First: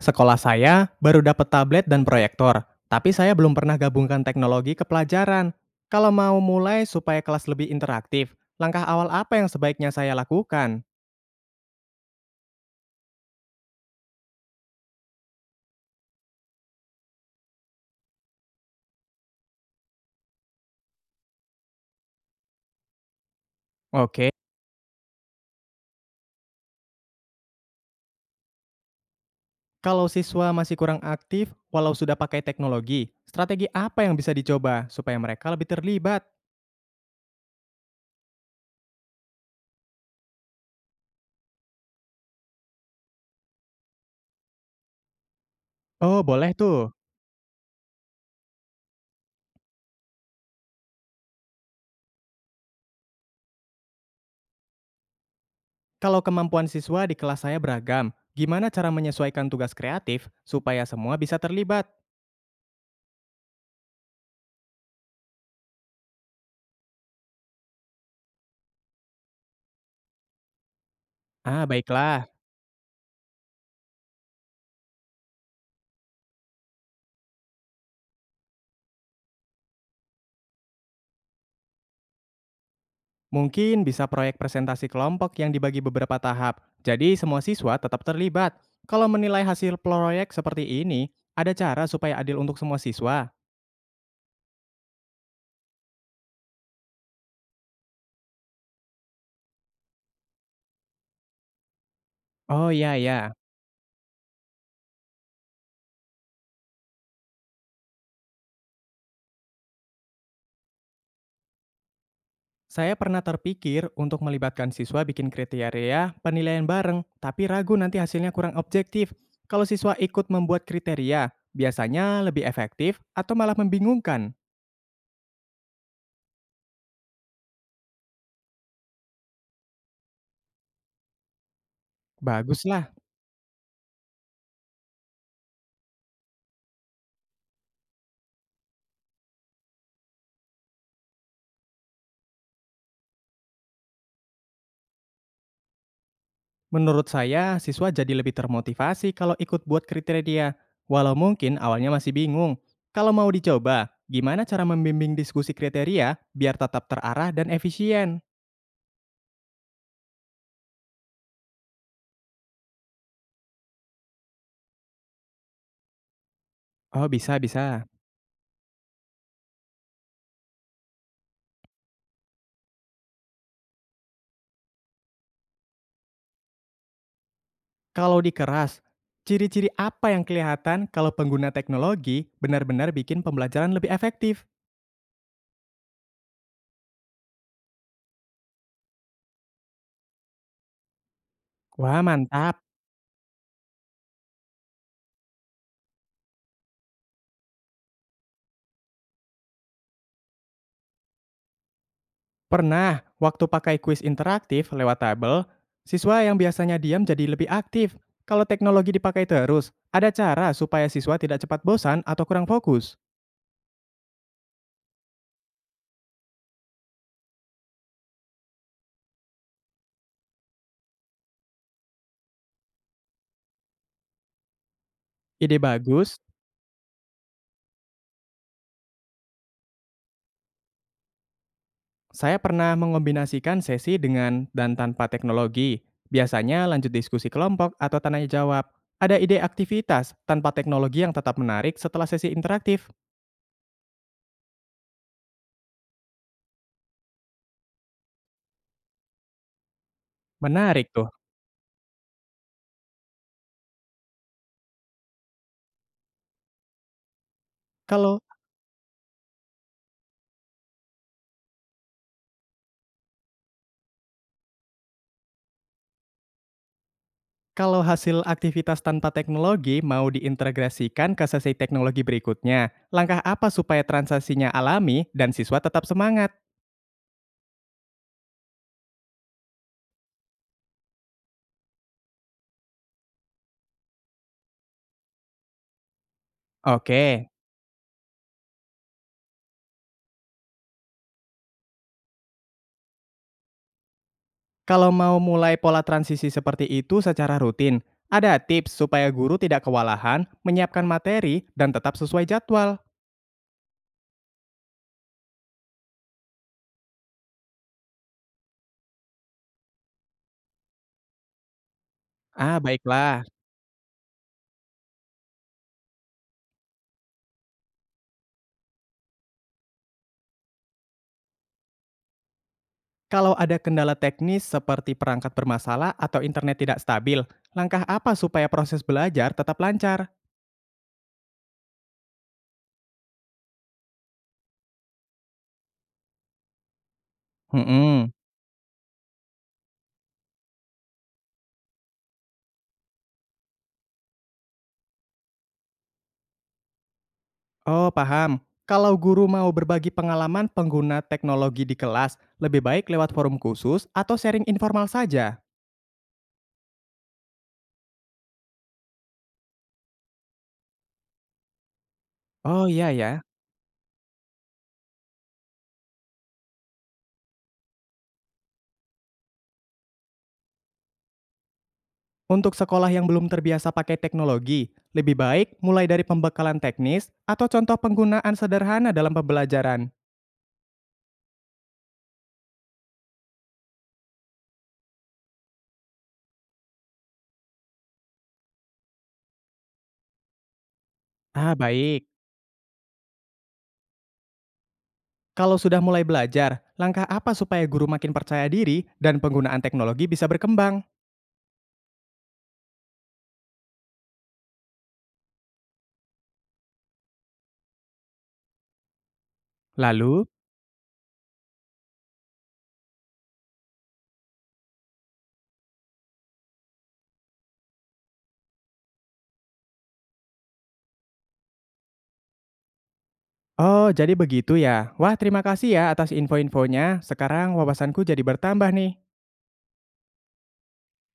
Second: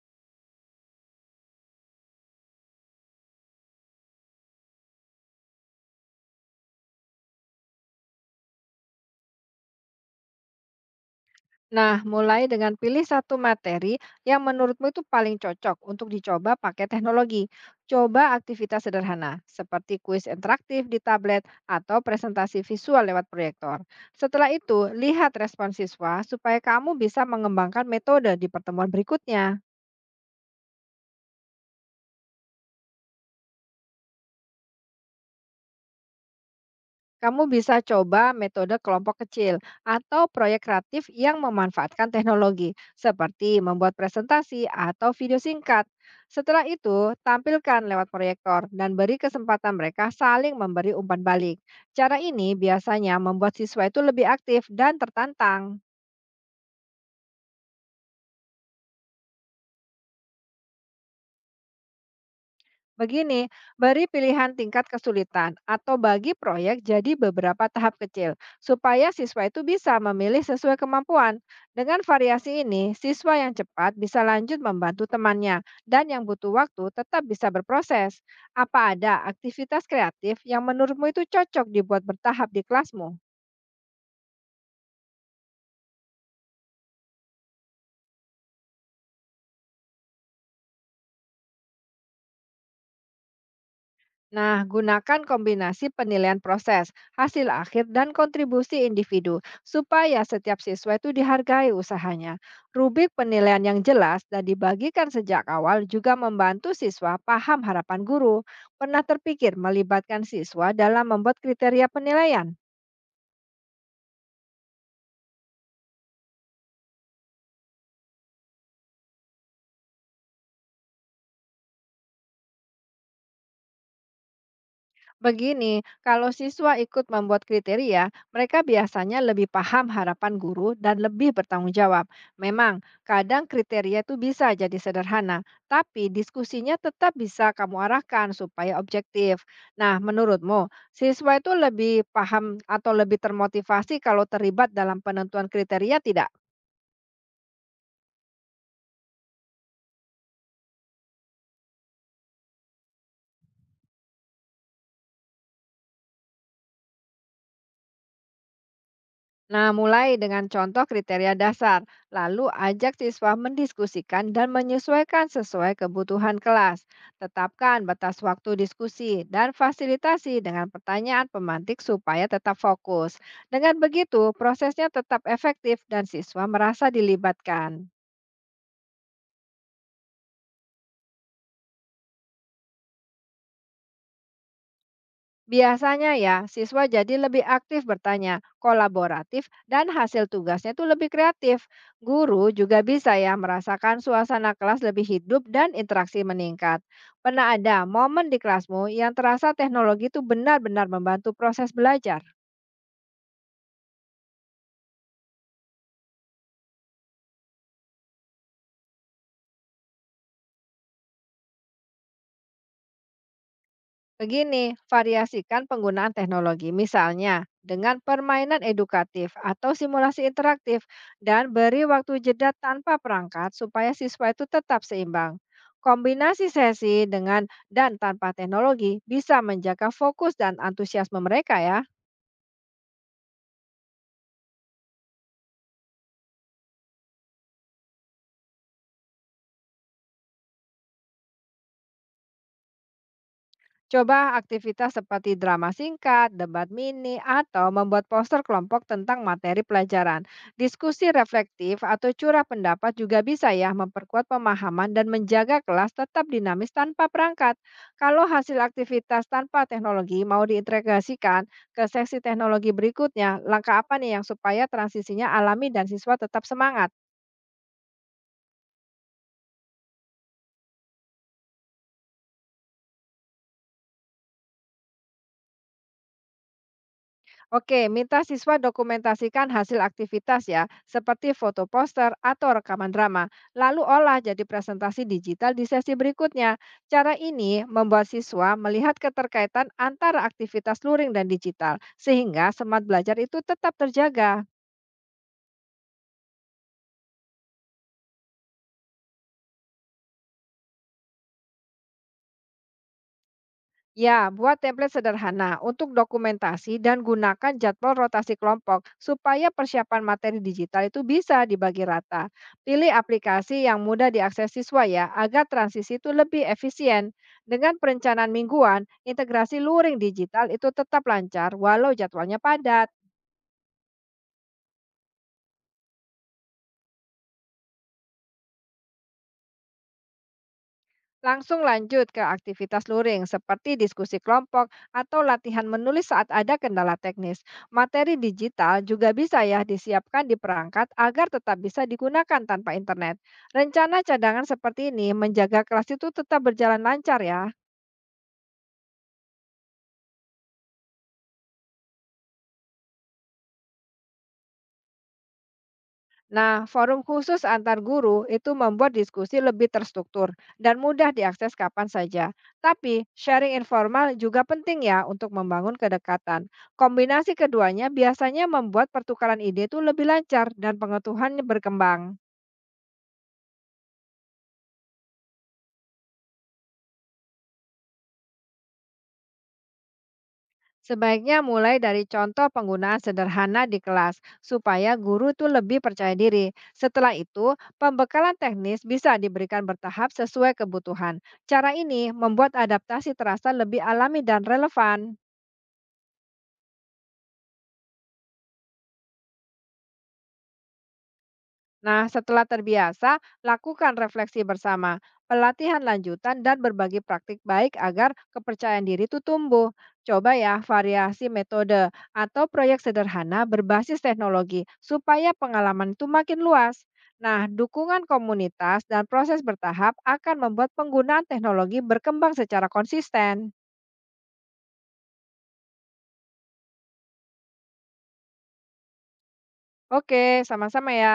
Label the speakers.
Speaker 1: Sekolah saya baru dapat tablet dan proyektor, tapi saya belum pernah gabungkan teknologi ke pelajaran. Kalau mau mulai supaya kelas lebih interaktif, langkah awal apa yang sebaiknya saya lakukan?
Speaker 2: Nah, mulai dengan pilih satu materi yang menurutmu itu paling cocok untuk dicoba pakai teknologi. Coba aktivitas sederhana, seperti kuis interaktif di tablet atau presentasi visual lewat proyektor.
Speaker 1: Oke.
Speaker 2: Setelah itu, lihat respon siswa supaya kamu bisa mengembangkan metode di pertemuan berikutnya.
Speaker 1: Kalau siswa masih kurang aktif walau sudah pakai teknologi, strategi apa yang bisa dicoba supaya mereka lebih terlibat?
Speaker 2: Kamu bisa coba metode kelompok kecil atau proyek kreatif yang memanfaatkan teknologi, seperti membuat presentasi atau video singkat.
Speaker 1: Oh, boleh
Speaker 2: Setelah
Speaker 1: tuh.
Speaker 2: itu, tampilkan lewat proyektor dan beri kesempatan mereka saling memberi umpan balik. Cara ini biasanya membuat siswa itu lebih aktif dan tertantang.
Speaker 1: Kalau kemampuan siswa di kelas saya beragam, gimana cara menyesuaikan tugas kreatif supaya semua bisa terlibat?
Speaker 2: Begini, beri pilihan tingkat kesulitan atau bagi proyek jadi beberapa tahap kecil, supaya siswa itu bisa memilih sesuai kemampuan.
Speaker 1: Ah,
Speaker 2: Dengan
Speaker 1: baiklah.
Speaker 2: variasi ini, siswa yang cepat bisa lanjut membantu temannya, dan yang butuh waktu tetap bisa berproses. Apa ada aktivitas kreatif yang menurutmu itu cocok dibuat bertahap di kelasmu?
Speaker 1: Mungkin bisa proyek presentasi kelompok yang dibagi beberapa tahap, jadi semua siswa tetap terlibat. Kalau menilai hasil proyek seperti ini, ada cara supaya adil untuk semua siswa?
Speaker 2: Nah, gunakan kombinasi penilaian proses, hasil akhir, dan kontribusi individu supaya setiap siswa itu dihargai usahanya.
Speaker 1: Oh iya
Speaker 2: Rubrik
Speaker 1: ya,
Speaker 2: penilaian yang jelas dan dibagikan sejak awal juga membantu siswa paham harapan guru. Pernah terpikir melibatkan siswa dalam membuat kriteria penilaian?
Speaker 1: saya pernah terpikir untuk melibatkan siswa bikin kriteria penilaian bareng, tapi ragu nanti hasilnya kurang objektif. Kalau siswa ikut membuat kriteria, biasanya lebih efektif atau malah membingungkan?
Speaker 2: Begini, kalau siswa ikut membuat kriteria, mereka biasanya lebih paham harapan guru dan lebih bertanggung jawab. Memang,
Speaker 1: Baguslah.
Speaker 2: kadang kriteria itu bisa jadi sederhana, tapi diskusinya tetap bisa kamu arahkan supaya objektif. Nah, menurutmu, siswa itu lebih paham atau lebih termotivasi kalau terlibat dalam penentuan kriteria tidak?
Speaker 1: Menurut saya, siswa jadi lebih termotivasi kalau ikut buat kriteria, walau mungkin awalnya masih bingung. Kalau mau dicoba, gimana cara membimbing diskusi kriteria biar tetap terarah dan efisien?
Speaker 2: Nah, mulai dengan contoh kriteria dasar, lalu ajak siswa mendiskusikan dan menyesuaikan sesuai kebutuhan kelas.
Speaker 1: Oh, bisa,
Speaker 2: Tetapkan
Speaker 1: bisa.
Speaker 2: batas waktu diskusi dan fasilitasi dengan pertanyaan pemantik supaya tetap fokus. Dengan begitu, prosesnya tetap efektif dan siswa merasa dilibatkan.
Speaker 1: Kalau dikeras, ciri-ciri apa yang kelihatan kalau pengguna teknologi benar-benar bikin pembelajaran lebih efektif?
Speaker 2: Biasanya ya, siswa jadi lebih aktif bertanya, kolaboratif, dan hasil tugasnya itu lebih kreatif.
Speaker 1: Wah,
Speaker 2: Guru
Speaker 1: mantap.
Speaker 2: juga bisa ya merasakan suasana kelas lebih hidup dan interaksi meningkat. Pernah ada momen di kelasmu yang terasa teknologi itu benar-benar membantu proses belajar?
Speaker 1: Pernah, waktu pakai kuis interaktif lewat tabel, siswa yang biasanya diam jadi lebih aktif. Kalau teknologi dipakai terus, ada cara supaya siswa tidak cepat bosan atau kurang fokus.
Speaker 2: Begini, variasikan penggunaan teknologi, misalnya dengan permainan edukatif atau simulasi interaktif, dan beri waktu jeda tanpa perangkat supaya siswa itu tetap seimbang.
Speaker 1: Ide bagus,
Speaker 2: Kombinasi sesi dengan dan tanpa teknologi bisa menjaga fokus dan antusiasme mereka ya.
Speaker 1: saya pernah mengombinasikan sesi dengan dan tanpa teknologi. Biasanya lanjut diskusi kelompok atau tanya jawab. Ada ide aktivitas tanpa teknologi yang tetap menarik setelah sesi interaktif.
Speaker 2: Coba aktivitas seperti drama singkat, debat mini, atau membuat poster kelompok tentang materi pelajaran.
Speaker 1: Menarik
Speaker 2: Diskusi
Speaker 1: tuh.
Speaker 2: reflektif atau curah pendapat juga bisa ya memperkuat pemahaman dan menjaga kelas tetap dinamis tanpa perangkat.
Speaker 1: Kalau
Speaker 2: Kalau hasil aktivitas tanpa teknologi mau diintegrasikan ke seksi teknologi berikutnya, langkah apa nih yang supaya transisinya alami dan siswa tetap semangat?
Speaker 1: Kalau hasil aktivitas tanpa teknologi mau diintegrasikan ke sesi teknologi berikutnya, langkah apa supaya transaksinya alami dan siswa tetap semangat?
Speaker 2: Oke, minta siswa dokumentasikan hasil aktivitas ya, seperti foto poster atau rekaman drama, lalu olah jadi presentasi digital di sesi berikutnya.
Speaker 1: Oke,
Speaker 2: Cara ini membuat siswa melihat keterkaitan antara aktivitas luring dan digital, sehingga semangat belajar itu tetap terjaga.
Speaker 1: kalau mau mulai pola transisi seperti itu secara rutin, ada tips supaya guru tidak kewalahan, menyiapkan materi, dan tetap sesuai jadwal.
Speaker 2: Ya, buat template sederhana untuk dokumentasi dan gunakan jadwal rotasi kelompok supaya persiapan materi digital itu bisa dibagi rata.
Speaker 1: Ah,
Speaker 2: Pilih
Speaker 1: baiklah.
Speaker 2: aplikasi yang mudah diakses siswa ya, agar transisi itu lebih efisien. Dengan perencanaan mingguan, integrasi luring digital itu tetap lancar walau jadwalnya padat.
Speaker 1: Kalau ada kendala teknis seperti perangkat bermasalah atau internet tidak stabil, langkah apa supaya proses belajar tetap lancar?
Speaker 2: Langsung lanjut ke aktivitas luring seperti diskusi kelompok atau latihan menulis saat ada kendala teknis.
Speaker 1: Hmm.
Speaker 2: Materi digital juga bisa ya disiapkan di perangkat agar tetap bisa digunakan tanpa internet. Rencana cadangan seperti ini menjaga kelas itu tetap berjalan lancar ya.
Speaker 1: Oh, paham. Kalau guru mau berbagi pengalaman pengguna teknologi di kelas, lebih baik lewat forum khusus atau sharing informal saja?
Speaker 2: Nah, forum khusus antar guru itu membuat diskusi lebih terstruktur dan mudah diakses kapan saja.
Speaker 1: Oh iya
Speaker 2: Tapi,
Speaker 1: ya.
Speaker 2: sharing informal juga penting ya untuk membangun kedekatan. Kombinasi keduanya biasanya membuat pertukaran ide itu lebih lancar dan pengetahuannya berkembang.
Speaker 1: Untuk sekolah yang belum terbiasa pakai teknologi, lebih baik mulai dari pembekalan teknis atau contoh penggunaan sederhana dalam pembelajaran?
Speaker 2: Sebaiknya mulai dari contoh penggunaan sederhana di kelas, supaya guru tuh lebih percaya diri. Setelah itu, pembekalan teknis bisa diberikan bertahap sesuai kebutuhan.
Speaker 1: Ah,
Speaker 2: Cara ini
Speaker 1: baik.
Speaker 2: membuat adaptasi terasa lebih alami dan relevan.
Speaker 1: Kalau sudah mulai belajar, langkah apa supaya guru makin percaya diri dan penggunaan teknologi bisa berkembang?
Speaker 2: Nah, setelah terbiasa, lakukan refleksi bersama, pelatihan lanjutan, dan berbagi praktik baik agar kepercayaan diri itu tumbuh.
Speaker 1: Lalu,
Speaker 2: Coba ya variasi metode atau proyek sederhana berbasis teknologi supaya pengalaman itu makin luas. Nah, dukungan komunitas dan proses bertahap akan membuat penggunaan teknologi berkembang secara konsisten.
Speaker 1: oh jadi begitu ya. Wah, terima kasih ya atas info-infonya. Sekarang wawasanku jadi bertambah nih.
Speaker 2: Oke, sama-sama ya.